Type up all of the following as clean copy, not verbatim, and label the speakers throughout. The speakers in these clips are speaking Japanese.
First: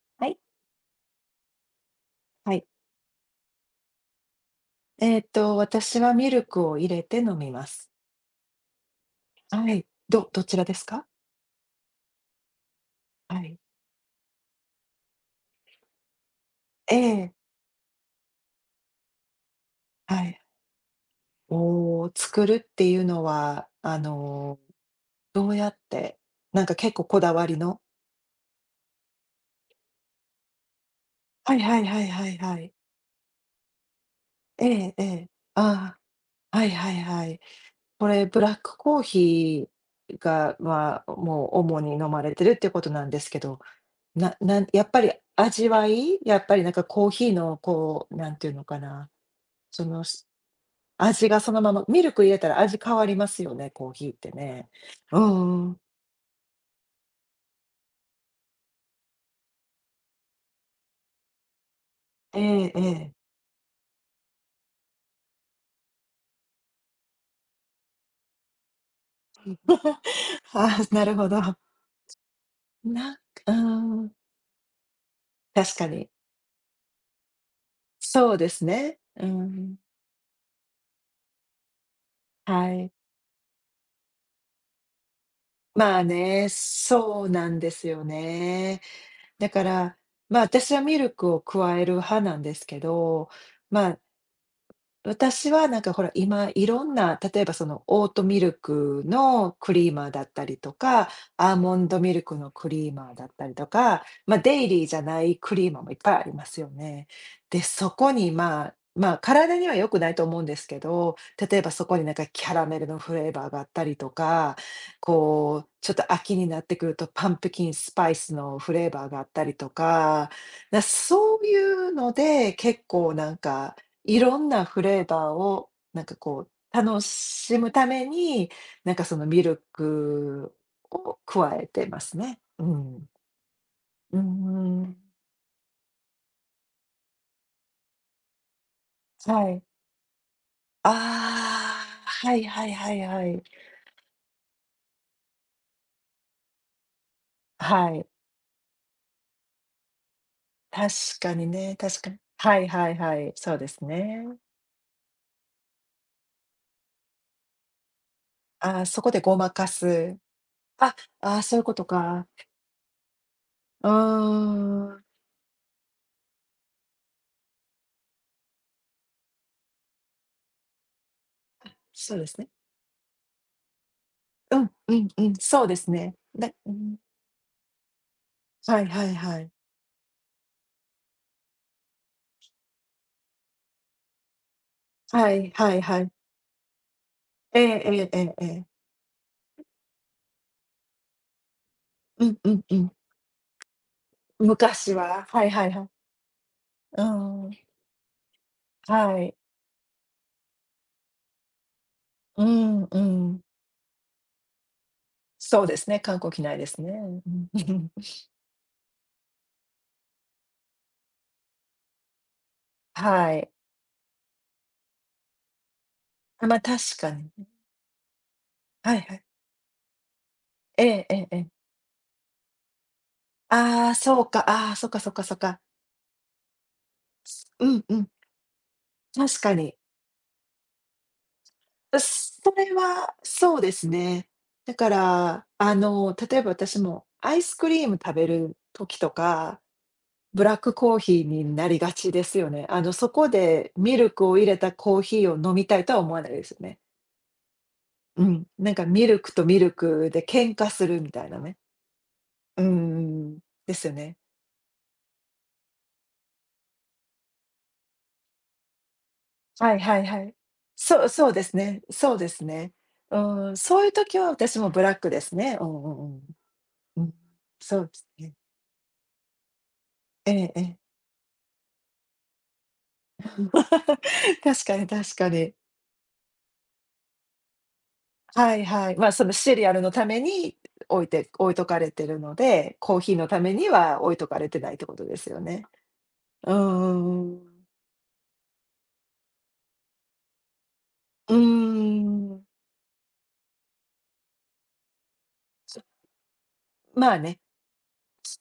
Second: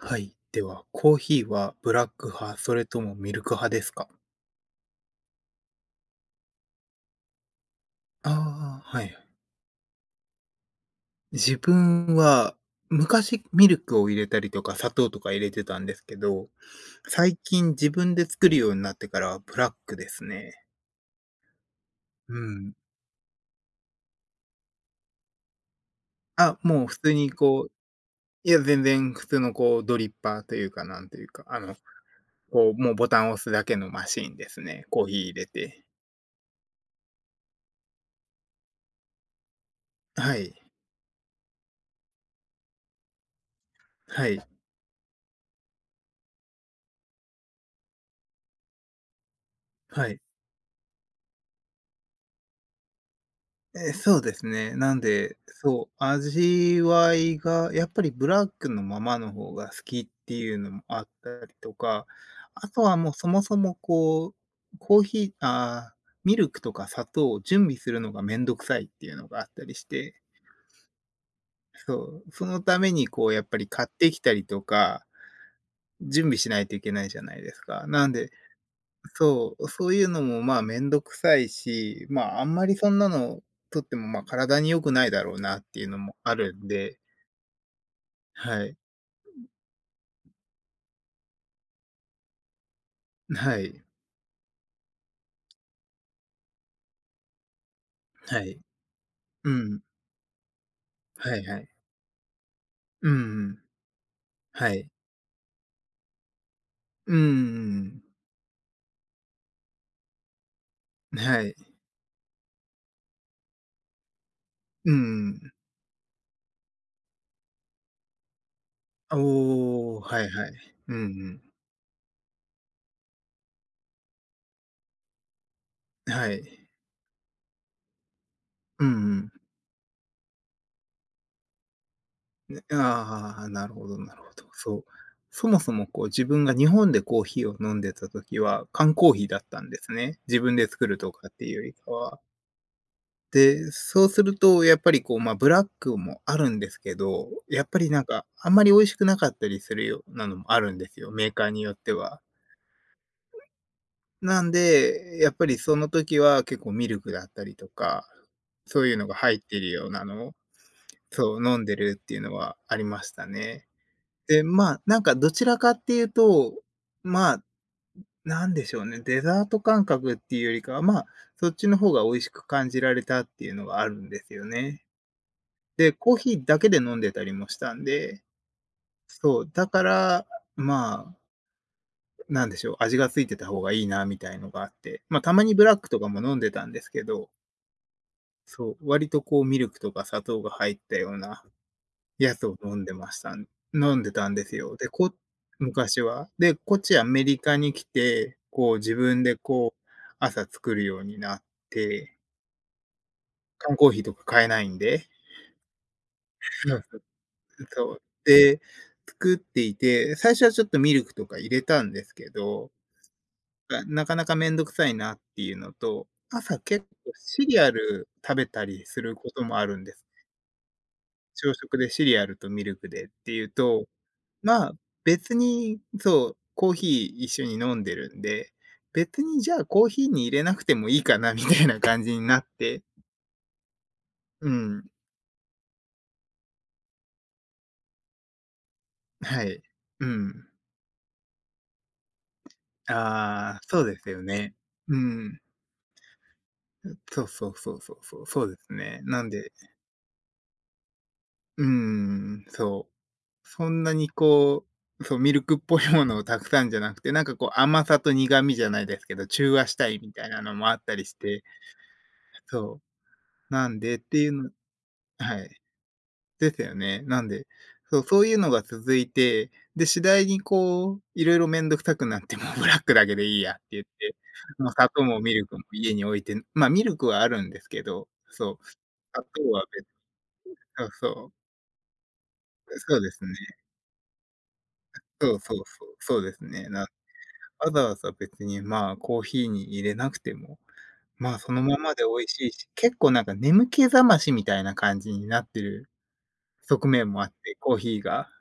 Speaker 1: は
Speaker 2: は
Speaker 1: い。
Speaker 2: い。
Speaker 1: では、コーヒーはブラック
Speaker 2: は
Speaker 1: 派、
Speaker 2: い。
Speaker 1: それともミルク派ですか？
Speaker 2: 私はミルクを入れて飲みます。
Speaker 1: ああ、はい。
Speaker 2: はい。どちらですか？
Speaker 1: 自分は
Speaker 2: は
Speaker 1: 昔
Speaker 2: い。
Speaker 1: ミルクを入れたりとか、砂糖とか入れてたんですけど、
Speaker 2: ええ。
Speaker 1: 最近自分で作るようになってからはブラックで
Speaker 2: は
Speaker 1: す
Speaker 2: い。
Speaker 1: ね。う
Speaker 2: 作る
Speaker 1: ん。
Speaker 2: っていうのは、あの、どうやって、
Speaker 1: あ、
Speaker 2: なんか
Speaker 1: もう
Speaker 2: 結
Speaker 1: 普
Speaker 2: 構
Speaker 1: 通
Speaker 2: こ
Speaker 1: に
Speaker 2: だわり
Speaker 1: こう
Speaker 2: の。
Speaker 1: いや、全然普通のこうドリッパーというか、なんというか、
Speaker 2: はいはいはいはいはい。
Speaker 1: こう、もうボタンを押すだけのマシーンです
Speaker 2: え
Speaker 1: ね。
Speaker 2: ええ
Speaker 1: コーヒー
Speaker 2: え。
Speaker 1: 入れて。
Speaker 2: ああ、はいはいはい。これブラックコーヒー
Speaker 1: はい。
Speaker 2: が、まあ、もう主に飲まれてるっていうことなんですけど、
Speaker 1: は
Speaker 2: な
Speaker 1: い。
Speaker 2: なんやっぱり味わい、やっぱりなんかコーヒーのこう、なんていうのかな、その、
Speaker 1: はい。
Speaker 2: 味がそのままミルク入れたら味変わりますよね、コー
Speaker 1: え、
Speaker 2: ヒー
Speaker 1: そ
Speaker 2: っ
Speaker 1: う
Speaker 2: て
Speaker 1: です
Speaker 2: ね。
Speaker 1: ね。なん
Speaker 2: う
Speaker 1: で、
Speaker 2: んうん。
Speaker 1: そう、味わいがやっぱりブラックのままの方が好きっていうのもあったりとか、
Speaker 2: え
Speaker 1: あ
Speaker 2: え
Speaker 1: と
Speaker 2: え
Speaker 1: はも
Speaker 2: え。
Speaker 1: うそもそもこう、コーヒーあーミルクとか砂糖を準備するのがめんどくさいっていうのがあったりし て、
Speaker 2: ああ、なるほど。
Speaker 1: そう、そのために
Speaker 2: なんう
Speaker 1: こうやっ
Speaker 2: ー
Speaker 1: ぱり買って
Speaker 2: ん、
Speaker 1: きたりとか、
Speaker 2: 確かに。
Speaker 1: 準備しないといけないじゃないですか。なんで
Speaker 2: そうですね。う
Speaker 1: そう、
Speaker 2: ん。
Speaker 1: そういうのも、まあ、めんどくさいし、まあ、あんま
Speaker 2: は
Speaker 1: りそ
Speaker 2: い。
Speaker 1: んなのとっても、ま、体に良くないだろうなっていうの
Speaker 2: まあ
Speaker 1: もあ
Speaker 2: ね、
Speaker 1: るんで、
Speaker 2: そうなんですよ
Speaker 1: はい。
Speaker 2: ね。だから、まあ、私はミルクを加える派なんですけど、
Speaker 1: はい。
Speaker 2: まあ、私はなんかほら、今いろんな、例えばそのオートミ
Speaker 1: は
Speaker 2: ル
Speaker 1: い。
Speaker 2: ク
Speaker 1: う
Speaker 2: のク
Speaker 1: ん。
Speaker 2: リーマーだったりとか、
Speaker 1: はい
Speaker 2: アー
Speaker 1: はい。
Speaker 2: モンドミルクのクリー
Speaker 1: う
Speaker 2: マーだったり
Speaker 1: ん
Speaker 2: とか、ま、デイ
Speaker 1: は
Speaker 2: リー
Speaker 1: い。
Speaker 2: じゃないクリーマーもいっぱいありますよね。
Speaker 1: う
Speaker 2: で、
Speaker 1: ん
Speaker 2: そこにまあ、体には良くないと思うんですけど、
Speaker 1: はい。
Speaker 2: 例えばそこになんかキャラメルのフレーバーがあったりとか、
Speaker 1: うん
Speaker 2: こう、ちょっと秋になってくるとパンプキンスパイスのフレーバーがあったりと
Speaker 1: おお、は
Speaker 2: か、
Speaker 1: いはい。うんう
Speaker 2: そ
Speaker 1: ん。
Speaker 2: ういうので結構なんかいろんなフレーバーを、なんか
Speaker 1: は
Speaker 2: こう、
Speaker 1: い。
Speaker 2: 楽しむために、
Speaker 1: うんう
Speaker 2: なんかその
Speaker 1: ん。
Speaker 2: ミルクを加えてますね。うん。
Speaker 1: ああ、なるほどな
Speaker 2: う
Speaker 1: るほど。そう。
Speaker 2: ん。
Speaker 1: そもそも、こう、自分が日本でコーヒーを飲んでた時は、缶コーヒーだっ
Speaker 2: は
Speaker 1: た
Speaker 2: い。
Speaker 1: んですね。自分で作
Speaker 2: あ
Speaker 1: るとかっていうよりか
Speaker 2: あ、
Speaker 1: は。
Speaker 2: はいはいはいはい。
Speaker 1: で、そうするとやっぱりこう、ま、あブラックもあるんですけど、やっぱり
Speaker 2: は
Speaker 1: なん
Speaker 2: い。
Speaker 1: か、あんまり美味しくなかったりするようなのもあるん
Speaker 2: 確
Speaker 1: ですよ、メ
Speaker 2: か
Speaker 1: ーカ
Speaker 2: に
Speaker 1: ーによっ
Speaker 2: ね、
Speaker 1: て
Speaker 2: 確かに。
Speaker 1: は。
Speaker 2: はいはいはい、そうですね。
Speaker 1: なんで、やっぱりその時は結構ミルクだったりとか、
Speaker 2: あ
Speaker 1: そ
Speaker 2: あ、
Speaker 1: ういう
Speaker 2: そ
Speaker 1: の
Speaker 2: こ
Speaker 1: が
Speaker 2: でご
Speaker 1: 入っ
Speaker 2: ま
Speaker 1: て
Speaker 2: か
Speaker 1: るような
Speaker 2: す。
Speaker 1: のを、
Speaker 2: あ、あ
Speaker 1: そ
Speaker 2: あ、
Speaker 1: う、
Speaker 2: そう
Speaker 1: 飲
Speaker 2: いう
Speaker 1: ん
Speaker 2: こ
Speaker 1: で
Speaker 2: と
Speaker 1: るっていう
Speaker 2: か。
Speaker 1: のはありましたね。
Speaker 2: うー
Speaker 1: で、まあ、なん
Speaker 2: ん、
Speaker 1: かどちらかっていうと、まあ、なんでしょうね、デザート感覚っていうよりかは、まあ、そっちの方が美
Speaker 2: そう
Speaker 1: 味
Speaker 2: で
Speaker 1: し
Speaker 2: す
Speaker 1: く
Speaker 2: ね。
Speaker 1: 感じられたっていうのがあるんですよ
Speaker 2: うん、
Speaker 1: ね。
Speaker 2: うん、うん、そうです
Speaker 1: で、コ
Speaker 2: ね。
Speaker 1: ーヒーだけ
Speaker 2: う
Speaker 1: で
Speaker 2: ん、
Speaker 1: 飲んでたりもしたんで、
Speaker 2: はいはいは
Speaker 1: そ
Speaker 2: い。
Speaker 1: う、だから、まあ、なんでしょう、味がついてた方がいいなみたいのがあって、ま、あ、
Speaker 2: は
Speaker 1: たま
Speaker 2: い
Speaker 1: にブ
Speaker 2: は
Speaker 1: ラッ
Speaker 2: い
Speaker 1: ク
Speaker 2: は
Speaker 1: とか
Speaker 2: い。
Speaker 1: も飲んでたんですけど、
Speaker 2: えええええええ
Speaker 1: そう、
Speaker 2: え。
Speaker 1: 割とこうミルクとか砂糖が入ったような
Speaker 2: う
Speaker 1: や
Speaker 2: ん
Speaker 1: つ
Speaker 2: う
Speaker 1: を
Speaker 2: んうん。
Speaker 1: 飲んでたんですよ。
Speaker 2: 昔は、はいはいはい。
Speaker 1: 昔は。で、こっち
Speaker 2: う
Speaker 1: アメリカ
Speaker 2: ん。
Speaker 1: に来て、こう自
Speaker 2: は
Speaker 1: 分で
Speaker 2: い。
Speaker 1: こう、朝作るようになって、
Speaker 2: うん、うん。
Speaker 1: 缶コーヒーとか買えないんで。
Speaker 2: そうですね、観光機内ですね。うん。
Speaker 1: そう。で、作っていて、最初はちょっとミルクとか入れたんですけど、
Speaker 2: はい。
Speaker 1: なかなかめんどくさいなっていうのと、
Speaker 2: あ、
Speaker 1: 朝
Speaker 2: ま、確
Speaker 1: 結
Speaker 2: か
Speaker 1: 構
Speaker 2: に。
Speaker 1: シリアル食べたり
Speaker 2: はい
Speaker 1: す
Speaker 2: は
Speaker 1: る
Speaker 2: い。
Speaker 1: こともあるんです。
Speaker 2: ええええええ。
Speaker 1: 朝食でシリアルとミルクでっていうと、
Speaker 2: ああ、そうか、
Speaker 1: ま
Speaker 2: あ
Speaker 1: あ、
Speaker 2: あ、そっかそっかそ
Speaker 1: 別
Speaker 2: っか。
Speaker 1: にそう、コーヒー一緒に
Speaker 2: う
Speaker 1: 飲ん
Speaker 2: ん
Speaker 1: で
Speaker 2: うん、
Speaker 1: るんで、別
Speaker 2: 確
Speaker 1: にじ
Speaker 2: か
Speaker 1: ゃあ
Speaker 2: に。
Speaker 1: コーヒーに入れなくてもいいかなみたいな感じになっ
Speaker 2: それ
Speaker 1: て。
Speaker 2: は、そうですね。
Speaker 1: う
Speaker 2: だ
Speaker 1: ん、
Speaker 2: から、あの、例えば私もアイスクリーム食べる時と
Speaker 1: は
Speaker 2: か
Speaker 1: い。う
Speaker 2: ブ
Speaker 1: ん。
Speaker 2: ラックコーヒーになりがちですよね。あの、そこ
Speaker 1: ああ、
Speaker 2: で
Speaker 1: そうで
Speaker 2: ミ
Speaker 1: す
Speaker 2: ル
Speaker 1: よ
Speaker 2: クを入
Speaker 1: ね。
Speaker 2: れた
Speaker 1: う
Speaker 2: コーヒー
Speaker 1: ん。
Speaker 2: を飲みたいとは思わないですよね。
Speaker 1: そうそうそうそうそ
Speaker 2: う
Speaker 1: う、そ
Speaker 2: ん、
Speaker 1: うで
Speaker 2: な
Speaker 1: す
Speaker 2: んか
Speaker 1: ね。
Speaker 2: ミル
Speaker 1: なん
Speaker 2: クと
Speaker 1: で、
Speaker 2: ミルクで喧嘩するみたいなね。
Speaker 1: うーん、
Speaker 2: う
Speaker 1: そう。
Speaker 2: んん。
Speaker 1: そ
Speaker 2: で
Speaker 1: ん
Speaker 2: すよ
Speaker 1: なに
Speaker 2: ね。
Speaker 1: こう、そう、ミルクっぽいものをたくさんじゃなくて、なんかこう甘さと苦味じゃないですけど、中和
Speaker 2: は
Speaker 1: し
Speaker 2: い
Speaker 1: た
Speaker 2: は
Speaker 1: い
Speaker 2: い
Speaker 1: み
Speaker 2: は
Speaker 1: たい
Speaker 2: い。
Speaker 1: なのもあった
Speaker 2: そ
Speaker 1: り
Speaker 2: う
Speaker 1: し
Speaker 2: そうで
Speaker 1: て、
Speaker 2: すね。そうですね。
Speaker 1: そ
Speaker 2: うー
Speaker 1: う、
Speaker 2: ん、
Speaker 1: なん
Speaker 2: そういう
Speaker 1: でって
Speaker 2: 時
Speaker 1: い
Speaker 2: は
Speaker 1: うの
Speaker 2: 私もブラックです
Speaker 1: はい、
Speaker 2: ね。うんうんうん。
Speaker 1: ですよね。
Speaker 2: うん、
Speaker 1: なんで、
Speaker 2: そうで
Speaker 1: そう、
Speaker 2: す
Speaker 1: そうい
Speaker 2: ね。
Speaker 1: うのが続いて、で、次第
Speaker 2: え
Speaker 1: に
Speaker 2: えええ。
Speaker 1: こう、いろいろめんどくさくなって、もうブラックだけでいい やって言って、
Speaker 2: 確
Speaker 1: もう
Speaker 2: かに
Speaker 1: 砂糖
Speaker 2: 確
Speaker 1: も
Speaker 2: か
Speaker 1: ミル
Speaker 2: に。
Speaker 1: クも家に置いてま、あミルクはあるんですけど、
Speaker 2: は
Speaker 1: そ
Speaker 2: い
Speaker 1: う、
Speaker 2: はい。ま、あ、
Speaker 1: 砂
Speaker 2: その
Speaker 1: 糖
Speaker 2: シ
Speaker 1: は
Speaker 2: リアル
Speaker 1: 別
Speaker 2: のために
Speaker 1: そうそう。
Speaker 2: 置いとかれてるので、コ
Speaker 1: そ
Speaker 2: ー
Speaker 1: うで
Speaker 2: ヒー
Speaker 1: す
Speaker 2: の
Speaker 1: ね。
Speaker 2: ためには置いとかれてないってことです
Speaker 1: そ
Speaker 2: よ
Speaker 1: うそう
Speaker 2: ね。
Speaker 1: そう、そうです
Speaker 2: う
Speaker 1: ね。
Speaker 2: んう
Speaker 1: な
Speaker 2: んうん。
Speaker 1: わざわざ別に、まあ、コーヒーに入れなくても、
Speaker 2: う
Speaker 1: まあ、そのままで
Speaker 2: ー
Speaker 1: 美味
Speaker 2: ん。
Speaker 1: しいし、結構なんか眠気覚ましみたいな感じになって
Speaker 2: そ
Speaker 1: る側面
Speaker 2: まあ
Speaker 1: もあっ
Speaker 2: ね、
Speaker 1: て、コーヒーが。
Speaker 2: そ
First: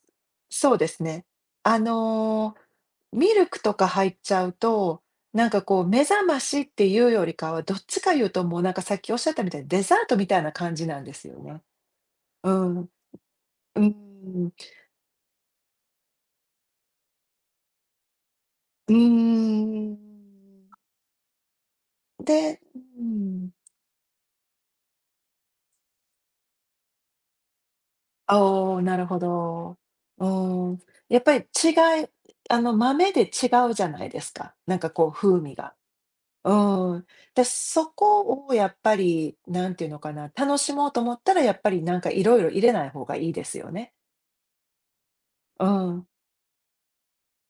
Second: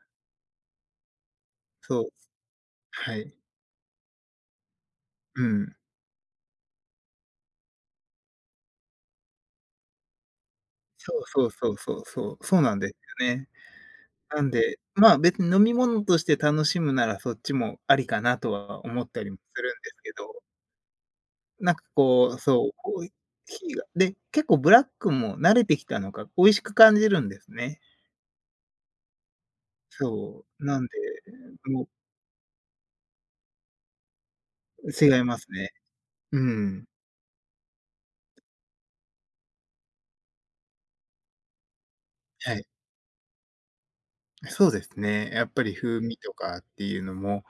Speaker 2: そうですね。あ
Speaker 1: そう、
Speaker 2: の、
Speaker 1: はい。
Speaker 2: ミルクとか入っちゃうと、
Speaker 1: う
Speaker 2: なんか
Speaker 1: ん。
Speaker 2: こう目覚ましっていうよりかは、どっちか言うともうなんかさっきおっしゃったみたいに、デザートみたいな感じなんで
Speaker 1: そう
Speaker 2: すよ
Speaker 1: そう
Speaker 2: ね。
Speaker 1: そうそうそう、
Speaker 2: う
Speaker 1: そうなんで
Speaker 2: ん。
Speaker 1: すよね。
Speaker 2: う
Speaker 1: なん
Speaker 2: ん。
Speaker 1: で、まあ、別に飲み物として楽しむならそっちもありかなとは
Speaker 2: う
Speaker 1: 思ったりもするんで
Speaker 2: ー
Speaker 1: すけど。
Speaker 2: ん。
Speaker 1: なんかこう、
Speaker 2: で
Speaker 1: そ
Speaker 2: う
Speaker 1: う、
Speaker 2: ん。
Speaker 1: 火がで、結構ブラックも慣れてきたのか、美味しく感じるんですね。
Speaker 2: おお、なるほど。う
Speaker 1: そう、
Speaker 2: ーん。
Speaker 1: なんで、
Speaker 2: やっぱり
Speaker 1: も
Speaker 2: いあの、豆で違うじゃないですか。なんか
Speaker 1: う
Speaker 2: こう
Speaker 1: 違いま
Speaker 2: 風
Speaker 1: す
Speaker 2: 味
Speaker 1: ね。
Speaker 2: が。
Speaker 1: う
Speaker 2: う
Speaker 1: ん、
Speaker 2: ーん。で、そこをやっぱり、なんていうのかな、楽しもうと思ったらやっぱりなんかいろいろ
Speaker 1: は
Speaker 2: 入
Speaker 1: い。
Speaker 2: れない方がいいですよね。
Speaker 1: そうですね。やっぱ
Speaker 2: う
Speaker 1: り風
Speaker 2: ん、
Speaker 1: 味とかっていうのも、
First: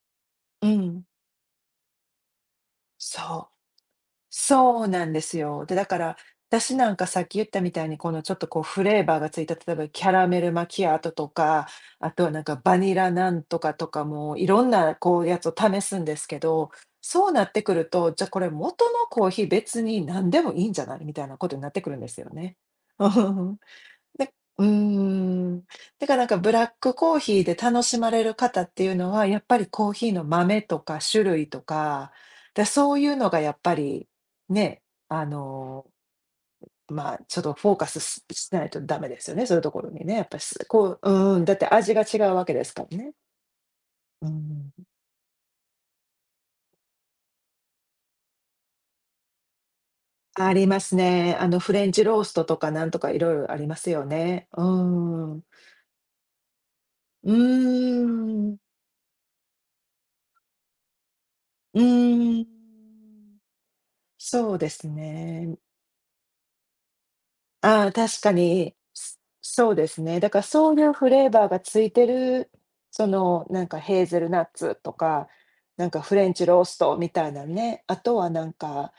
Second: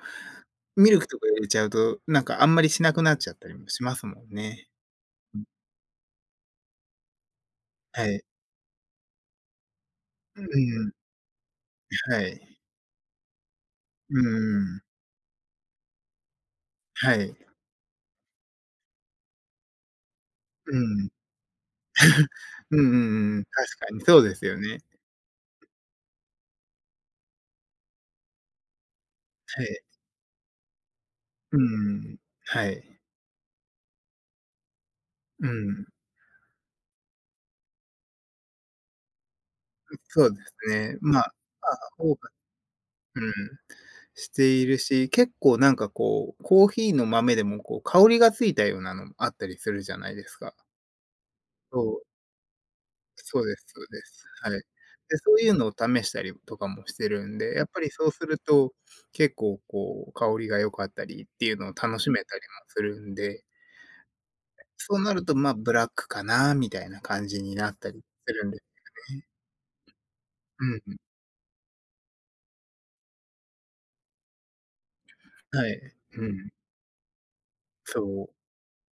Speaker 2: う
Speaker 1: ミル
Speaker 2: ん、
Speaker 1: クとか入れちゃうと、なんかあんまりしなくなっちゃった
Speaker 2: そう。
Speaker 1: りもしますもんね。
Speaker 2: そうなんです
Speaker 1: うん、
Speaker 2: よ。で、だから、私なんかさっき言ったみたいに、
Speaker 1: は
Speaker 2: この
Speaker 1: い。
Speaker 2: ちょっとこうフレーバーがついた、例えばキャラメ
Speaker 1: う
Speaker 2: ルマキ
Speaker 1: ん、
Speaker 2: アートとか、あ
Speaker 1: は
Speaker 2: とはな
Speaker 1: い。
Speaker 2: んかバニラなんとかとか
Speaker 1: う
Speaker 2: も、いろん
Speaker 1: ん
Speaker 2: なこうやつを試すんですけど、
Speaker 1: は
Speaker 2: そう
Speaker 1: い。
Speaker 2: なってくると、じゃあこれ元のコーヒー別に何でもいいん
Speaker 1: う
Speaker 2: じゃない
Speaker 1: ん。
Speaker 2: みたいなことになってくるんですよね。
Speaker 1: うんうんうんうん 確かにそうですよ
Speaker 2: うー
Speaker 1: ね。
Speaker 2: ん。だからなんかブラックコーヒーで楽しまれる方っていうのは、やっぱ
Speaker 1: は
Speaker 2: り
Speaker 1: い。
Speaker 2: コーヒーの豆とか種類
Speaker 1: う
Speaker 2: とか、
Speaker 1: ん。はい。
Speaker 2: そういうのがやっぱり、ね、あ
Speaker 1: う
Speaker 2: の、
Speaker 1: ん。
Speaker 2: まあ、ちょっとフォーカスしないとダメですよね、そういうところにね。や
Speaker 1: そ
Speaker 2: っ
Speaker 1: う
Speaker 2: ぱ
Speaker 1: です
Speaker 2: すこ
Speaker 1: ね。
Speaker 2: う
Speaker 1: まあ、
Speaker 2: だって
Speaker 1: まあ
Speaker 2: 味が
Speaker 1: 多
Speaker 2: 違
Speaker 1: く、謳歌
Speaker 2: うわけですからね。
Speaker 1: うん、
Speaker 2: う
Speaker 1: してい
Speaker 2: ん。
Speaker 1: るし、結構なんかこう、コーヒーの豆でもこう香りがついたようなのもあったりするじゃないです
Speaker 2: あ
Speaker 1: か。
Speaker 2: りますね。あのフレン
Speaker 1: そう、
Speaker 2: チローストとかなんとかいろい
Speaker 1: そう
Speaker 2: ろあ
Speaker 1: です
Speaker 2: りま
Speaker 1: そう
Speaker 2: す
Speaker 1: で
Speaker 2: よ
Speaker 1: す。
Speaker 2: ね。
Speaker 1: はい。
Speaker 2: う
Speaker 1: で、
Speaker 2: ー
Speaker 1: そう
Speaker 2: ん。
Speaker 1: いうのを試したりとかもしてる
Speaker 2: うー
Speaker 1: んで、やっぱりそうする
Speaker 2: ん。
Speaker 1: と、結構こう香りが良かったりっていうのを
Speaker 2: う
Speaker 1: 楽しめた
Speaker 2: ー
Speaker 1: り
Speaker 2: ん。
Speaker 1: もするんで、
Speaker 2: そうです
Speaker 1: そうなると、ま、あ
Speaker 2: ね。
Speaker 1: ブラックかなみたいな感じになっ
Speaker 2: ああ、
Speaker 1: たり
Speaker 2: 確か
Speaker 1: するんです
Speaker 2: に、
Speaker 1: よね。
Speaker 2: そうですね。だからそうい
Speaker 1: う
Speaker 2: う
Speaker 1: ん、
Speaker 2: フレーバーがついてる、その、なんかヘーゼルナッツとか、
Speaker 1: はい。
Speaker 2: なんかフ
Speaker 1: う
Speaker 2: レンチ
Speaker 1: ん、
Speaker 2: ローストみたいなね、あ
Speaker 1: そ
Speaker 2: とは
Speaker 1: う。
Speaker 2: なんか、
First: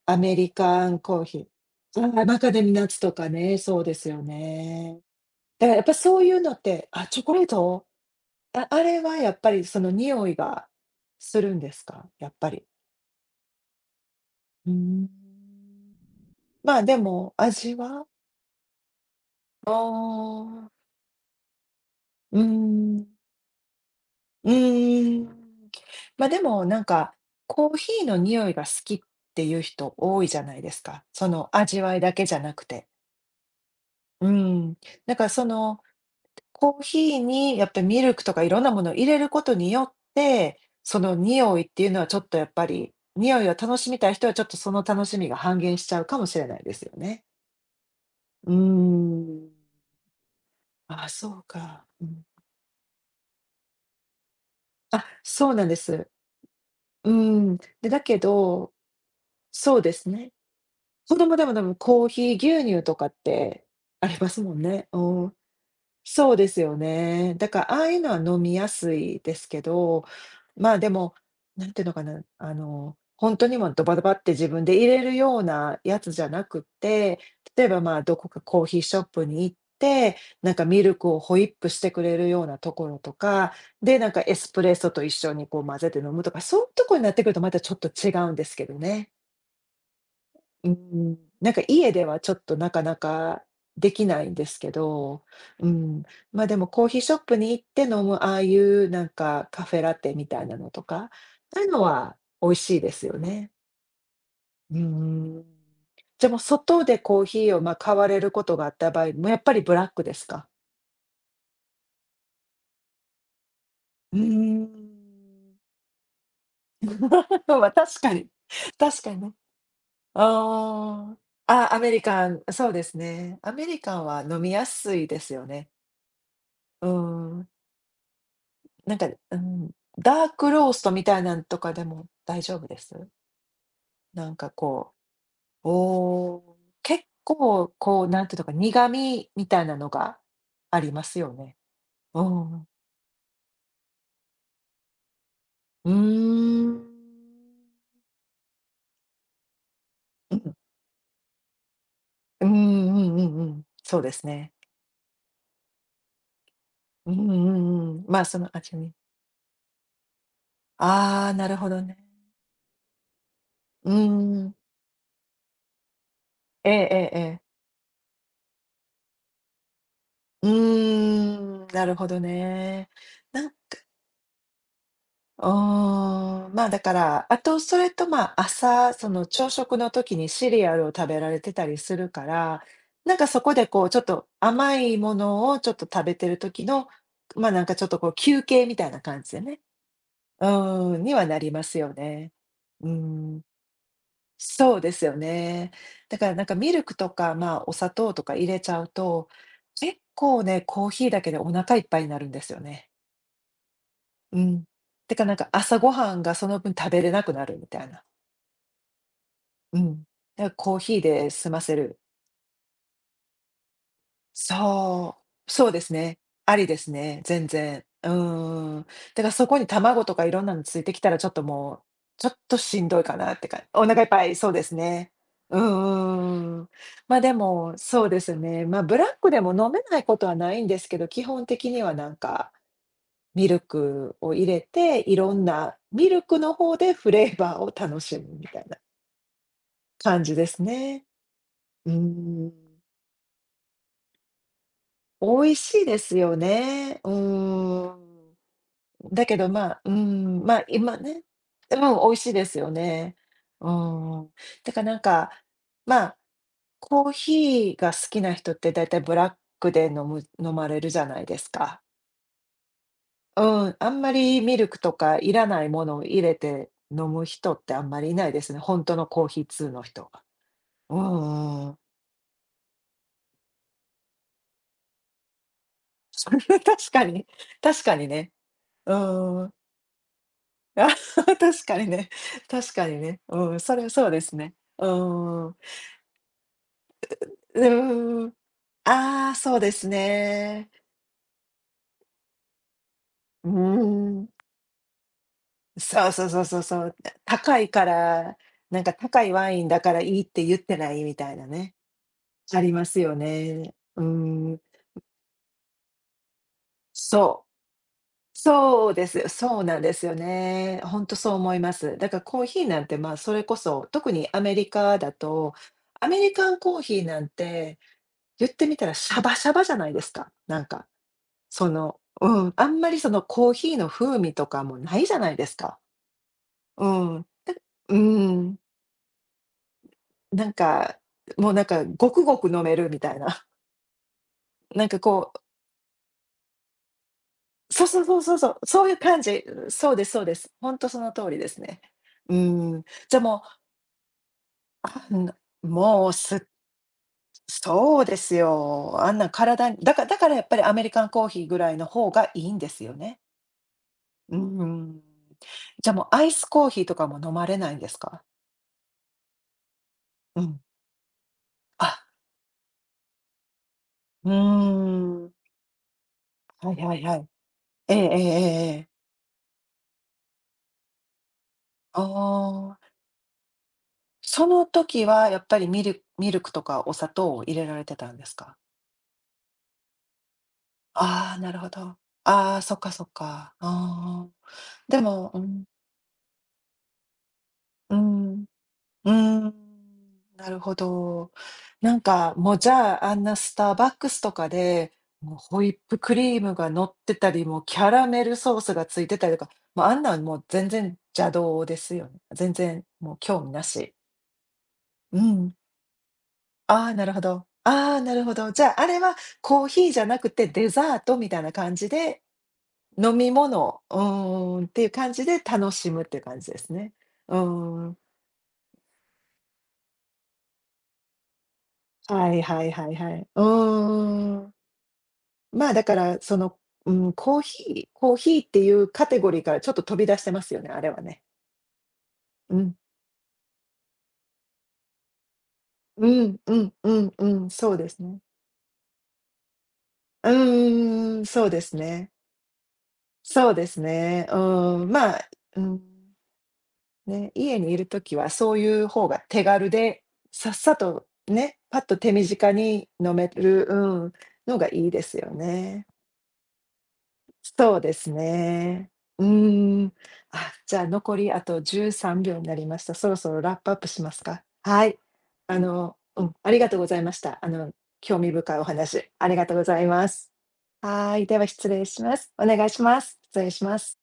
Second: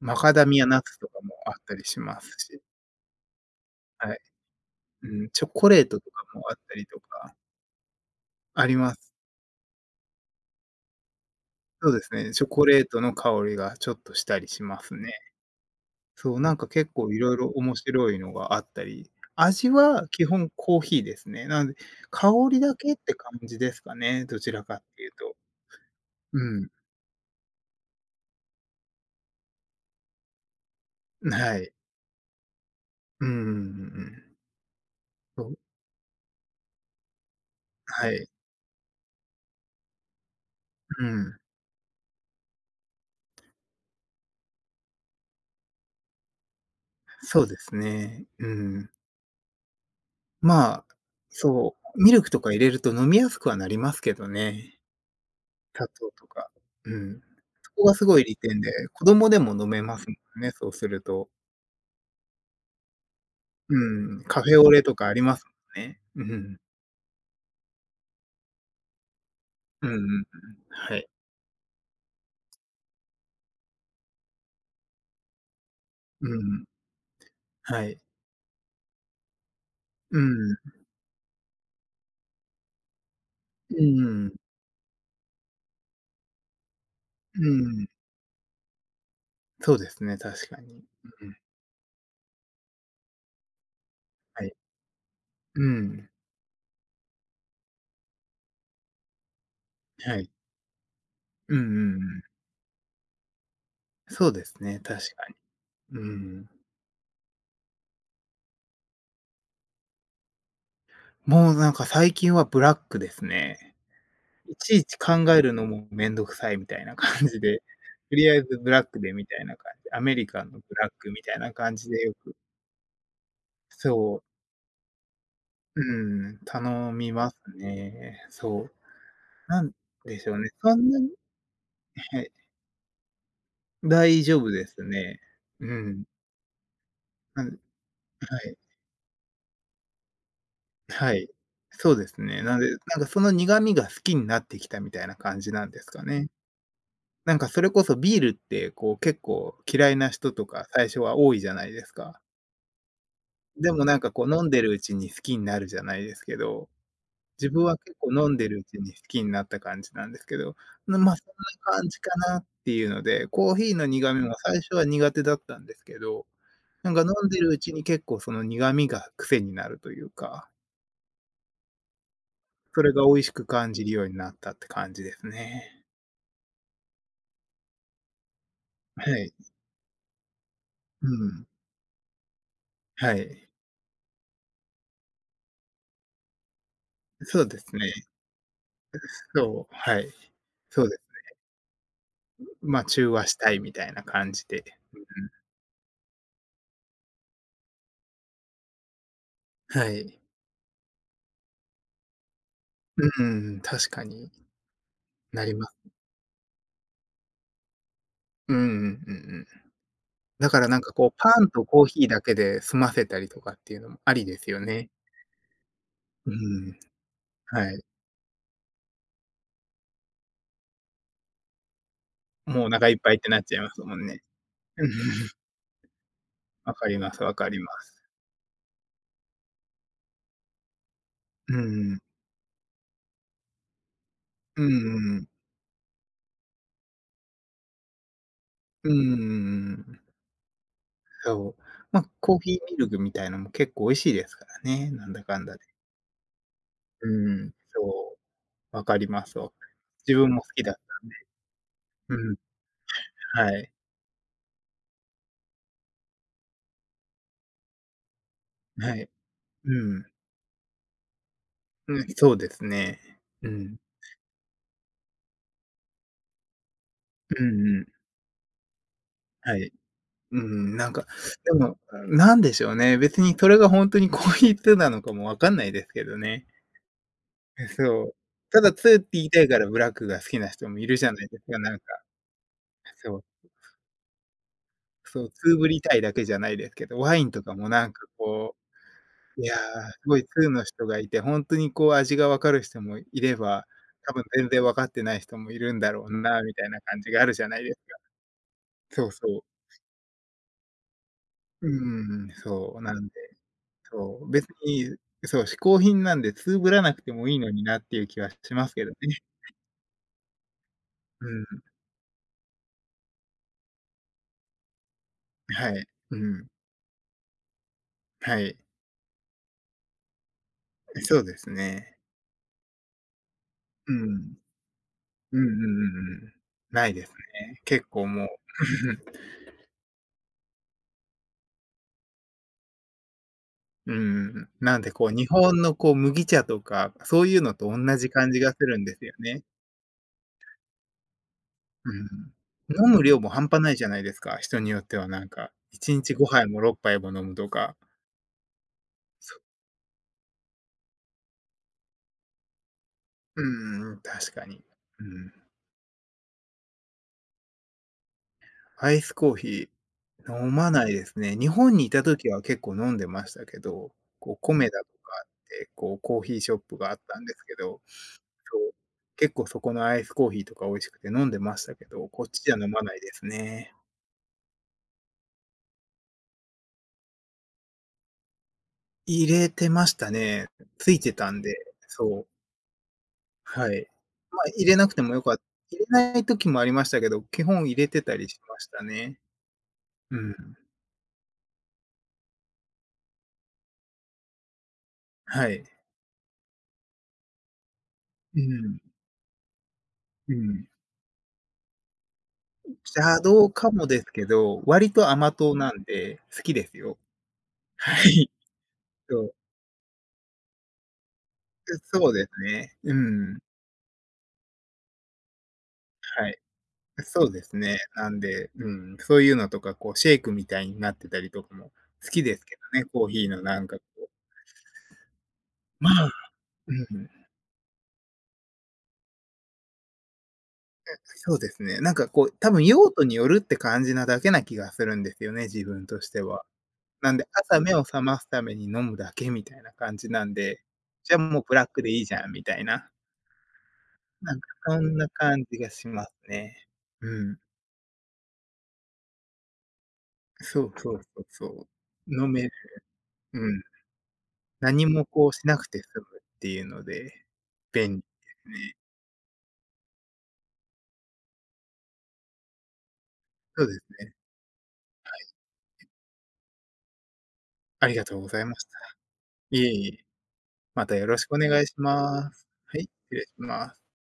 Speaker 1: マ
Speaker 2: ア
Speaker 1: カ
Speaker 2: メ
Speaker 1: ダ
Speaker 2: リ
Speaker 1: ミアナッ
Speaker 2: カン
Speaker 1: ツとか
Speaker 2: コー
Speaker 1: も
Speaker 2: ヒ
Speaker 1: あったり
Speaker 2: ー、
Speaker 1: しま
Speaker 2: ああ、
Speaker 1: す
Speaker 2: マカデ
Speaker 1: し、
Speaker 2: ミナッツとかね、そうです
Speaker 1: はい。
Speaker 2: よね。
Speaker 1: うん、チョ
Speaker 2: だ
Speaker 1: コ
Speaker 2: からや
Speaker 1: レ
Speaker 2: っ
Speaker 1: ー
Speaker 2: ぱ
Speaker 1: トと
Speaker 2: そうい
Speaker 1: か
Speaker 2: う
Speaker 1: も
Speaker 2: の
Speaker 1: あっ
Speaker 2: っ
Speaker 1: たり
Speaker 2: て、
Speaker 1: と
Speaker 2: あ、チョコ
Speaker 1: か、
Speaker 2: レート？あ
Speaker 1: あり
Speaker 2: あ
Speaker 1: ま
Speaker 2: れ
Speaker 1: す。
Speaker 2: はやっぱりその匂いがするんです
Speaker 1: そうで
Speaker 2: か？
Speaker 1: す
Speaker 2: やっ
Speaker 1: ね、チョ
Speaker 2: ぱり。
Speaker 1: コレートの香りがちょっとしたりし
Speaker 2: うー
Speaker 1: ますね。
Speaker 2: ん。
Speaker 1: そう、なんか
Speaker 2: まあ、
Speaker 1: 結
Speaker 2: で
Speaker 1: 構い
Speaker 2: も
Speaker 1: ろいろ
Speaker 2: 味
Speaker 1: 面
Speaker 2: は？
Speaker 1: 白いのがあったり、味
Speaker 2: あ
Speaker 1: は基本
Speaker 2: あ、
Speaker 1: コーヒーですね。なので、香
Speaker 2: うー
Speaker 1: りだけっ
Speaker 2: ん。
Speaker 1: て感じですかね、ど
Speaker 2: う
Speaker 1: ちらかっていう
Speaker 2: ーん。
Speaker 1: と。
Speaker 2: ま、で
Speaker 1: う
Speaker 2: も、
Speaker 1: ん、
Speaker 2: なんか、コーヒーの匂いが好きっていう人多いじゃないですか。その
Speaker 1: はい。
Speaker 2: 味わいだけじゃなくて。
Speaker 1: うんうんうんう
Speaker 2: う
Speaker 1: ん。
Speaker 2: ん。だから、
Speaker 1: そ
Speaker 2: そ
Speaker 1: う、
Speaker 2: の、コーヒーにやっぱりミ
Speaker 1: は
Speaker 2: ルク
Speaker 1: い。
Speaker 2: とかいろんなものを入れることによって、そ
Speaker 1: う
Speaker 2: の
Speaker 1: ん、
Speaker 2: 匂いっていうのはちょっとやっぱり、匂いを楽しみたい人はちょっとその楽しみが半減しちゃうかもしれないですよね。
Speaker 1: そうですね。う
Speaker 2: うー
Speaker 1: ん。
Speaker 2: ん。
Speaker 1: まあ、
Speaker 2: あ、そう
Speaker 1: そ
Speaker 2: か。
Speaker 1: う、
Speaker 2: う
Speaker 1: ミル
Speaker 2: ん。
Speaker 1: クとか入れると飲みやすくはなりますけどね。
Speaker 2: あ、そうなんで
Speaker 1: 砂
Speaker 2: す。
Speaker 1: 糖とか。う
Speaker 2: う
Speaker 1: ん。
Speaker 2: ん。
Speaker 1: そこ
Speaker 2: で、
Speaker 1: が
Speaker 2: だ
Speaker 1: す
Speaker 2: け
Speaker 1: ごい利点で、
Speaker 2: ど、
Speaker 1: 子供でも飲
Speaker 2: そう
Speaker 1: め
Speaker 2: で
Speaker 1: ます
Speaker 2: す
Speaker 1: も
Speaker 2: ね。
Speaker 1: んね、そうする
Speaker 2: 子
Speaker 1: と。
Speaker 2: 供でも、コーヒー牛乳とかってあり
Speaker 1: うん、
Speaker 2: ます
Speaker 1: カフ
Speaker 2: もん
Speaker 1: ェオレ
Speaker 2: ね。
Speaker 1: とかあり
Speaker 2: うん。
Speaker 1: ますもんね。う
Speaker 2: そうで
Speaker 1: ん。
Speaker 2: すよね。だから、ああいうのは飲みやすいですけ
Speaker 1: うんうん
Speaker 2: ど、
Speaker 1: うん。
Speaker 2: まあ、で
Speaker 1: はい。
Speaker 2: も、なんていうのかな、あの、本当にもうドバドバって自分で入れるようなやつじゃ
Speaker 1: う
Speaker 2: なく
Speaker 1: ん。
Speaker 2: て、例えば、
Speaker 1: は
Speaker 2: ま
Speaker 1: い。
Speaker 2: あ、どこかコーヒーショップに行って、
Speaker 1: う
Speaker 2: なん
Speaker 1: ん。
Speaker 2: かミルクをホイップしてくれるようなところとか、
Speaker 1: う
Speaker 2: で、なんか
Speaker 1: ん。
Speaker 2: エスプレッソと一緒にこう混ぜて飲むとか、そういうところになってくると
Speaker 1: う
Speaker 2: またちょっ
Speaker 1: ん。
Speaker 2: と違うんですけどね。
Speaker 1: そうですね、確か
Speaker 2: うー
Speaker 1: に。
Speaker 2: ん、
Speaker 1: うん。
Speaker 2: なんか家ではちょっとなかなかできないん
Speaker 1: は
Speaker 2: で
Speaker 1: い。
Speaker 2: すけど、
Speaker 1: う
Speaker 2: うん、
Speaker 1: ん。
Speaker 2: ま、でもコーヒーショップに行って飲むああいうなんかカフェラテ
Speaker 1: は
Speaker 2: み
Speaker 1: い。
Speaker 2: たいなのとか、あ
Speaker 1: うん
Speaker 2: あ
Speaker 1: う
Speaker 2: いうの
Speaker 1: んう
Speaker 2: は
Speaker 1: ん。
Speaker 2: 美味しいですよね。
Speaker 1: そうです
Speaker 2: うー
Speaker 1: ね、確か
Speaker 2: ん。
Speaker 1: に。う
Speaker 2: じゃ、もう
Speaker 1: ん。
Speaker 2: 外でコーヒーを、ま、買われることがあった場合、もうやっぱりブラックですか？
Speaker 1: もうなんか最近はブラックですね。
Speaker 2: うー
Speaker 1: いちいち考える
Speaker 2: ん。
Speaker 1: のもめんどくさいみたいな感じ で、
Speaker 2: ま、確か
Speaker 1: と
Speaker 2: に。
Speaker 1: りあえずブ ラック
Speaker 2: 確か
Speaker 1: で
Speaker 2: に
Speaker 1: み
Speaker 2: ね。
Speaker 1: たいな感じ、アメリカンのブラック
Speaker 2: あ
Speaker 1: みたいな
Speaker 2: あ、あ、
Speaker 1: 感
Speaker 2: ア
Speaker 1: じ
Speaker 2: メ
Speaker 1: で
Speaker 2: リ
Speaker 1: よ
Speaker 2: カ
Speaker 1: く
Speaker 2: ン、そうですね。アメリカン
Speaker 1: そ
Speaker 2: は
Speaker 1: う、
Speaker 2: 飲みやすいですよね。
Speaker 1: うん、
Speaker 2: う
Speaker 1: 頼みます
Speaker 2: ん。
Speaker 1: ね。そう。
Speaker 2: なんか、う
Speaker 1: な
Speaker 2: ん、
Speaker 1: んで
Speaker 2: ダー
Speaker 1: しょうね、
Speaker 2: クロー
Speaker 1: そ
Speaker 2: ス
Speaker 1: ん
Speaker 2: ト
Speaker 1: な
Speaker 2: み
Speaker 1: に
Speaker 2: たいなんとかでも
Speaker 1: はい、
Speaker 2: 大丈夫です？
Speaker 1: 大
Speaker 2: なん
Speaker 1: 丈
Speaker 2: か
Speaker 1: 夫です
Speaker 2: こ
Speaker 1: ね。
Speaker 2: う、
Speaker 1: うん。
Speaker 2: おー結
Speaker 1: なんは
Speaker 2: 構こう、なんていうのか、
Speaker 1: い。
Speaker 2: 苦味みたいなのがありま
Speaker 1: は
Speaker 2: す
Speaker 1: い。
Speaker 2: よね。
Speaker 1: そうです
Speaker 2: う
Speaker 1: ね。
Speaker 2: んう
Speaker 1: なん
Speaker 2: ん。
Speaker 1: で、なんかその苦味が好きになってきたみたいな感じなんです
Speaker 2: う
Speaker 1: かね。
Speaker 2: ーん。
Speaker 1: なんかそれこそビールってこう結構嫌いな人
Speaker 2: う
Speaker 1: と
Speaker 2: ん。
Speaker 1: か最初は多いじゃないですか。
Speaker 2: うんうんうんうん。
Speaker 1: でもな
Speaker 2: そ
Speaker 1: ん
Speaker 2: う
Speaker 1: か
Speaker 2: で
Speaker 1: こ
Speaker 2: す
Speaker 1: う飲ん
Speaker 2: ね。
Speaker 1: でるうちに好きになるじゃないですけど、
Speaker 2: うんう
Speaker 1: 自分は結
Speaker 2: んうん。
Speaker 1: 構
Speaker 2: まあ、
Speaker 1: 飲ん
Speaker 2: そ
Speaker 1: で
Speaker 2: の
Speaker 1: るうち
Speaker 2: 味に。
Speaker 1: に好きになった感じなんですけど、ま、そん
Speaker 2: ああ、なるほ
Speaker 1: な
Speaker 2: ど
Speaker 1: 感
Speaker 2: ね。
Speaker 1: じかなっていうので、コーヒーの
Speaker 2: う
Speaker 1: 苦味も
Speaker 2: ーん。
Speaker 1: 最初は苦手だったんですけど、
Speaker 2: ええ
Speaker 1: なん
Speaker 2: え
Speaker 1: か飲
Speaker 2: ええ
Speaker 1: んで
Speaker 2: え。
Speaker 1: るうちに結構その苦味が癖になるという
Speaker 2: う
Speaker 1: か、
Speaker 2: ーん、なるほど
Speaker 1: そ
Speaker 2: ね。
Speaker 1: れが美味しく
Speaker 2: なん
Speaker 1: 感じるようになったって感じですね。
Speaker 2: ああ、まあ、だから、あと、それと、まあ、朝、そ
Speaker 1: は
Speaker 2: の
Speaker 1: い。
Speaker 2: 朝食の時にシリアルを食
Speaker 1: う
Speaker 2: べられ
Speaker 1: ん。
Speaker 2: てたりするから、な
Speaker 1: は
Speaker 2: んかそ
Speaker 1: い。
Speaker 2: こでこう、ちょっと甘いものをちょっと食べてる時の、
Speaker 1: そ
Speaker 2: ま
Speaker 1: う
Speaker 2: あ、
Speaker 1: で
Speaker 2: なん
Speaker 1: す
Speaker 2: かちょっと
Speaker 1: ね。
Speaker 2: こう休憩みたいな感じでね、
Speaker 1: そう、はい。
Speaker 2: う
Speaker 1: そう
Speaker 2: ー
Speaker 1: で
Speaker 2: ん、
Speaker 1: す。
Speaker 2: にはなりますよね。
Speaker 1: ま、
Speaker 2: うー
Speaker 1: 中和し
Speaker 2: ん、
Speaker 1: たいみたいな感じで。
Speaker 2: そうですよね。だからなんかミルクとか、まあ、お砂糖とか入れちゃうと、
Speaker 1: は
Speaker 2: 結
Speaker 1: い。
Speaker 2: 構ね、コーヒーだけでお腹いっぱいになるんですよね。
Speaker 1: うん、確かに
Speaker 2: うん。てかなん
Speaker 1: な
Speaker 2: か
Speaker 1: りま
Speaker 2: 朝
Speaker 1: す。
Speaker 2: ごはんがその分食べれなくなるみたいな。
Speaker 1: うんうんうんうん。
Speaker 2: うん。
Speaker 1: だから
Speaker 2: コ
Speaker 1: な
Speaker 2: ー
Speaker 1: んか
Speaker 2: ヒー
Speaker 1: こう、パ
Speaker 2: で
Speaker 1: ン
Speaker 2: 済ま
Speaker 1: と
Speaker 2: せ
Speaker 1: コー
Speaker 2: る。
Speaker 1: ヒーだけで済ませたりとかっていうのもありですよね。
Speaker 2: そそうですね。
Speaker 1: う
Speaker 2: ありで
Speaker 1: ん、
Speaker 2: すね、全
Speaker 1: はい。
Speaker 2: 然。うーん。だからそこに卵とかいろんなのついてきたらちょっともう、ちょっと
Speaker 1: もうお
Speaker 2: しん
Speaker 1: 腹いっ
Speaker 2: どい
Speaker 1: ぱ
Speaker 2: か
Speaker 1: いって
Speaker 2: な
Speaker 1: な
Speaker 2: っ
Speaker 1: っ
Speaker 2: て
Speaker 1: ちゃ
Speaker 2: か
Speaker 1: います
Speaker 2: お
Speaker 1: も
Speaker 2: 腹い
Speaker 1: ん
Speaker 2: っ
Speaker 1: ね。
Speaker 2: ぱい、そうです
Speaker 1: うん。
Speaker 2: ね。うんうん。
Speaker 1: わかりま
Speaker 2: まあ
Speaker 1: す
Speaker 2: で
Speaker 1: わかりま
Speaker 2: も、そ
Speaker 1: す。
Speaker 2: うですね、ま、ブラックでも飲めないことはないんですけど、基本
Speaker 1: う
Speaker 2: 的には
Speaker 1: ん。
Speaker 2: なんかミルクを入れ
Speaker 1: う
Speaker 2: て、
Speaker 1: ん
Speaker 2: い
Speaker 1: うん。
Speaker 2: ろんなミルクの方でフレーバーを楽しむみたいな
Speaker 1: うんうんうんうん。
Speaker 2: 感じですね。
Speaker 1: そう。
Speaker 2: うー
Speaker 1: まあ、コー
Speaker 2: ん。
Speaker 1: ヒーミルクみたいのも結構美味しいですからね、なんだかん
Speaker 2: 美味
Speaker 1: だで。
Speaker 2: しいですよね。
Speaker 1: う
Speaker 2: う
Speaker 1: ん、
Speaker 2: ーん。
Speaker 1: そう、わかりま
Speaker 2: だけ
Speaker 1: す
Speaker 2: ど、
Speaker 1: わか
Speaker 2: ま
Speaker 1: り
Speaker 2: あ、うー
Speaker 1: ます。自分も
Speaker 2: ん、
Speaker 1: 好
Speaker 2: ま
Speaker 1: き
Speaker 2: あ、
Speaker 1: だっ
Speaker 2: 今
Speaker 1: た。
Speaker 2: ね、うん、美
Speaker 1: う
Speaker 2: 味しい
Speaker 1: ん、
Speaker 2: ですよね。
Speaker 1: は
Speaker 2: う
Speaker 1: い、
Speaker 2: ーん。だからなんか、まあ、コーヒーが好きな人ってだい
Speaker 1: は
Speaker 2: たい
Speaker 1: い。
Speaker 2: ブラックで
Speaker 1: う
Speaker 2: 飲
Speaker 1: ん、
Speaker 2: む飲まれるじゃないですか。
Speaker 1: うん、そうですね。う
Speaker 2: うん、
Speaker 1: ん、
Speaker 2: あんまりミルクとかいらないものを入れて飲む
Speaker 1: うん
Speaker 2: 人ってあ
Speaker 1: うん、
Speaker 2: んまりいないですね。本当のコーヒー
Speaker 1: は
Speaker 2: 通
Speaker 1: い。
Speaker 2: の人は。
Speaker 1: うん、なん
Speaker 2: う
Speaker 1: か、
Speaker 2: んう
Speaker 1: で
Speaker 2: んう
Speaker 1: も、
Speaker 2: ん。
Speaker 1: なんでしょうね、別にそれが本当にコーヒー2なのかもわかんないですけ ど
Speaker 2: それ
Speaker 1: ね。
Speaker 2: は確かに、
Speaker 1: え、
Speaker 2: 確か
Speaker 1: そ
Speaker 2: に
Speaker 1: う。
Speaker 2: ね。
Speaker 1: ただ
Speaker 2: う
Speaker 1: 2って言いた
Speaker 2: ん
Speaker 1: い
Speaker 2: あ
Speaker 1: からブラックが好きな人 もいるじゃないですか、
Speaker 2: 確
Speaker 1: な
Speaker 2: か
Speaker 1: んか。
Speaker 2: にね、確かに
Speaker 1: そ
Speaker 2: ね。
Speaker 1: う、
Speaker 2: うん、それはそうですね。う
Speaker 1: そう、
Speaker 2: んうん。
Speaker 1: 2ぶりたいだけじゃないですけど、ワインとかもなんか
Speaker 2: ん。
Speaker 1: こ
Speaker 2: ああ、
Speaker 1: う、いや、
Speaker 2: そうです
Speaker 1: すごい2の
Speaker 2: ね。
Speaker 1: 人がいて、ほんとにこう味がわかる人もいれ
Speaker 2: う
Speaker 1: ば、多分
Speaker 2: ーん。
Speaker 1: 全然わかってない人もいるんだろ
Speaker 2: そ
Speaker 1: う
Speaker 2: うそうそ
Speaker 1: な
Speaker 2: う
Speaker 1: み
Speaker 2: そう
Speaker 1: たいな
Speaker 2: そう。
Speaker 1: 感じがあるじゃ
Speaker 2: 高
Speaker 1: ない
Speaker 2: い
Speaker 1: です
Speaker 2: か
Speaker 1: か。
Speaker 2: ら、なんか
Speaker 1: そうそ
Speaker 2: 高い
Speaker 1: う。
Speaker 2: ワインだからいいって言ってないみたいな
Speaker 1: う
Speaker 2: ね、
Speaker 1: んうんうん、
Speaker 2: あり
Speaker 1: そう、
Speaker 2: ま
Speaker 1: な
Speaker 2: す
Speaker 1: ん
Speaker 2: よ
Speaker 1: で
Speaker 2: ね。う
Speaker 1: そう、別
Speaker 2: ん。
Speaker 1: に、そう、嗜好品なんでつぶらなくてもいい
Speaker 2: そう、
Speaker 1: のになっていう気はしますけ
Speaker 2: そ
Speaker 1: ど
Speaker 2: う
Speaker 1: ね。
Speaker 2: です。そうなんですよね。ほんと
Speaker 1: う
Speaker 2: そう思い
Speaker 1: ん、
Speaker 2: ます。だからコーヒーなんて、まあ、それこそ、特にアメリカだと、
Speaker 1: はい。
Speaker 2: ア
Speaker 1: う
Speaker 2: メリ
Speaker 1: ん、
Speaker 2: カンコーヒーなんて、
Speaker 1: は
Speaker 2: 言っ
Speaker 1: い。
Speaker 2: てみたらシャバシャバじゃないですか、なんか。
Speaker 1: そうです
Speaker 2: そ
Speaker 1: ね。
Speaker 2: の、うん、あんまりそのコーヒーの
Speaker 1: うん。う
Speaker 2: 風味
Speaker 1: ん
Speaker 2: とかもないじゃない
Speaker 1: うんうん
Speaker 2: で
Speaker 1: う
Speaker 2: すか。
Speaker 1: ん。
Speaker 2: う
Speaker 1: ないです
Speaker 2: ん、
Speaker 1: ね。結
Speaker 2: う
Speaker 1: 構もう
Speaker 2: ん。なんか、もうなんか、ごくごく飲めるみたいな。
Speaker 1: うん、なん
Speaker 2: なん
Speaker 1: で
Speaker 2: か
Speaker 1: こう日
Speaker 2: こう、
Speaker 1: 本のこう麦茶とか、そういうのと
Speaker 2: そう
Speaker 1: 同
Speaker 2: そう
Speaker 1: じ
Speaker 2: そう
Speaker 1: 感
Speaker 2: そう
Speaker 1: じ
Speaker 2: そ
Speaker 1: がす
Speaker 2: う、
Speaker 1: るん
Speaker 2: そういう
Speaker 1: ですよ
Speaker 2: 感
Speaker 1: ね。
Speaker 2: じ。そうですそうです。ほんとその通りですね。うん。
Speaker 1: うん。飲む
Speaker 2: じ
Speaker 1: 量
Speaker 2: ゃあ
Speaker 1: も
Speaker 2: も
Speaker 1: 半
Speaker 2: う、
Speaker 1: 端ないじゃないですか、人によって
Speaker 2: あ、
Speaker 1: はなん
Speaker 2: な
Speaker 1: か、1
Speaker 2: もう、
Speaker 1: 日5杯
Speaker 2: す
Speaker 1: も6杯も飲むとか。
Speaker 2: そうですよ。あんな
Speaker 1: そ
Speaker 2: 体にだからやっぱりアメリカンコーヒーぐらいの方がいいんですよね。
Speaker 1: うん、確
Speaker 2: う
Speaker 1: かに。
Speaker 2: ん。
Speaker 1: うん。
Speaker 2: じゃ、もうアイスコーヒーとかも飲まれないんですか？
Speaker 1: アイスコーヒ
Speaker 2: う
Speaker 1: ー、飲
Speaker 2: ん。
Speaker 1: まないですね。日本にい
Speaker 2: あ、
Speaker 1: た時は結構飲んでましたけど、
Speaker 2: うー
Speaker 1: こう、コメダとかあっ
Speaker 2: ん。
Speaker 1: て、こう、コーヒーショッ
Speaker 2: はい
Speaker 1: プが
Speaker 2: は
Speaker 1: あっ
Speaker 2: いは
Speaker 1: たん
Speaker 2: い。
Speaker 1: ですけど、
Speaker 2: ええええ
Speaker 1: そ
Speaker 2: え
Speaker 1: う、
Speaker 2: え、
Speaker 1: 結構そこのアイスコーヒーとか美味しくて飲んでましたけ
Speaker 2: あ
Speaker 1: ど、こっちじゃ飲まな
Speaker 2: あ。
Speaker 1: いですね。
Speaker 2: その時はやっぱりミルクとかお砂糖を入れられてたんですか？
Speaker 1: 入れてましたね。ついてた
Speaker 2: ああ、
Speaker 1: ん
Speaker 2: な
Speaker 1: で、
Speaker 2: るほど。
Speaker 1: そう、
Speaker 2: ああ、そっかそっか。
Speaker 1: はい。
Speaker 2: ああ。
Speaker 1: まあ、入れなく
Speaker 2: で
Speaker 1: てもよ
Speaker 2: も
Speaker 1: か
Speaker 2: う
Speaker 1: っ
Speaker 2: ん、
Speaker 1: 入れない時もありましたけど、基本入れ
Speaker 2: うー
Speaker 1: てたり
Speaker 2: ん。
Speaker 1: しました
Speaker 2: うー
Speaker 1: ね。
Speaker 2: ん、
Speaker 1: うん。
Speaker 2: なるほど。なんか、もう、じゃあ、あんなスターバックスとかで、もう
Speaker 1: は
Speaker 2: ホ
Speaker 1: い。
Speaker 2: イップクリームが乗ってたり、もうキャラメル
Speaker 1: う
Speaker 2: ソース
Speaker 1: ん、
Speaker 2: がついてたりとか、もう、あんなん
Speaker 1: う
Speaker 2: もう
Speaker 1: ん。
Speaker 2: 全然邪道ですよね。全然もう
Speaker 1: 邪
Speaker 2: 興
Speaker 1: 道
Speaker 2: 味な
Speaker 1: かも
Speaker 2: し。
Speaker 1: ですけど、割と
Speaker 2: う
Speaker 1: 甘
Speaker 2: ん。
Speaker 1: 党なんで、好きで
Speaker 2: あ
Speaker 1: す
Speaker 2: あ、
Speaker 1: よ。
Speaker 2: なるほど。ああ、
Speaker 1: は
Speaker 2: なる
Speaker 1: い、
Speaker 2: ほど。じゃあ、あれは
Speaker 1: そう。
Speaker 2: コーヒーじゃなくてデザートみたいな感じ
Speaker 1: そう
Speaker 2: で、
Speaker 1: ですね。う
Speaker 2: 飲み
Speaker 1: ん。
Speaker 2: 物、うーん、っていう感じで楽しむっていう
Speaker 1: はい。
Speaker 2: 感じですね。
Speaker 1: そう
Speaker 2: う
Speaker 1: ですね。
Speaker 2: ーん。
Speaker 1: なんで、うん、そういうのとか、こうシェイクみたいになってたりとかも好き
Speaker 2: は
Speaker 1: で
Speaker 2: い
Speaker 1: すけ
Speaker 2: はい
Speaker 1: どね、
Speaker 2: はい
Speaker 1: コー
Speaker 2: は
Speaker 1: ヒ
Speaker 2: い。
Speaker 1: ー
Speaker 2: う
Speaker 1: のなんかこう、
Speaker 2: ーん。まあ、だ
Speaker 1: ま
Speaker 2: か
Speaker 1: あ、
Speaker 2: ら、その、
Speaker 1: う
Speaker 2: う
Speaker 1: ん、
Speaker 2: ん、コーヒーコーヒーっていうカテゴリーからちょっと飛び出してますよね、あれはね。
Speaker 1: そうですね。なんかこう、多
Speaker 2: う
Speaker 1: 分
Speaker 2: ん。
Speaker 1: 用途によるって感じなだけな気がするんですよね、自分と
Speaker 2: う
Speaker 1: して
Speaker 2: ん
Speaker 1: は。
Speaker 2: うんう
Speaker 1: な
Speaker 2: ん
Speaker 1: ん
Speaker 2: う
Speaker 1: で、
Speaker 2: ん、
Speaker 1: 朝
Speaker 2: そ
Speaker 1: 目
Speaker 2: う
Speaker 1: を
Speaker 2: です
Speaker 1: 覚ま
Speaker 2: ね。
Speaker 1: すために飲むだけみたいな感じな
Speaker 2: う
Speaker 1: んで、じゃあ
Speaker 2: んん
Speaker 1: もう
Speaker 2: そう
Speaker 1: ブ
Speaker 2: で
Speaker 1: ラッ
Speaker 2: す
Speaker 1: クでいい
Speaker 2: ね。
Speaker 1: じゃんみたいな。
Speaker 2: そうですね。う
Speaker 1: なんか
Speaker 2: ー
Speaker 1: そ
Speaker 2: ん、
Speaker 1: んな
Speaker 2: まあ、
Speaker 1: 感じ
Speaker 2: う
Speaker 1: がします
Speaker 2: ん、
Speaker 1: ね。う
Speaker 2: ね、
Speaker 1: ん。
Speaker 2: 家にいる時はそういう方が手軽で、さっ
Speaker 1: そう
Speaker 2: さ
Speaker 1: そう
Speaker 2: と
Speaker 1: そう
Speaker 2: ね、
Speaker 1: そ
Speaker 2: パッと手
Speaker 1: う。飲める。
Speaker 2: 短に飲め
Speaker 1: うん。
Speaker 2: る、うん、のが
Speaker 1: 何
Speaker 2: いいで
Speaker 1: も
Speaker 2: す
Speaker 1: こ
Speaker 2: よ
Speaker 1: うしなくて済
Speaker 2: ね。
Speaker 1: むっていうので、
Speaker 2: そうで
Speaker 1: 便利で
Speaker 2: す
Speaker 1: すね。
Speaker 2: ね。うーん。あ、じゃあ残りあと13秒になりました。そろそろラッ
Speaker 1: そう
Speaker 2: プ
Speaker 1: で
Speaker 2: アッ
Speaker 1: す
Speaker 2: プしま
Speaker 1: ね。
Speaker 2: すか？はい。あの、うん、ありがとうございました。あの、
Speaker 1: ありがと
Speaker 2: 興
Speaker 1: うご
Speaker 2: 味
Speaker 1: ざいま
Speaker 2: 深いお
Speaker 1: した。
Speaker 2: 話、ありがとう
Speaker 1: い
Speaker 2: ご
Speaker 1: え
Speaker 2: ざい
Speaker 1: いえ。
Speaker 2: ます。
Speaker 1: またよ
Speaker 2: は
Speaker 1: ろ
Speaker 2: い、
Speaker 1: しく
Speaker 2: で
Speaker 1: お
Speaker 2: は
Speaker 1: 願い
Speaker 2: 失
Speaker 1: し
Speaker 2: 礼しま
Speaker 1: ま
Speaker 2: す。お
Speaker 1: す。
Speaker 2: 願い
Speaker 1: は
Speaker 2: し
Speaker 1: い、失
Speaker 2: ます。
Speaker 1: 礼し
Speaker 2: 失礼し
Speaker 1: ま
Speaker 2: ま
Speaker 1: す。
Speaker 2: す。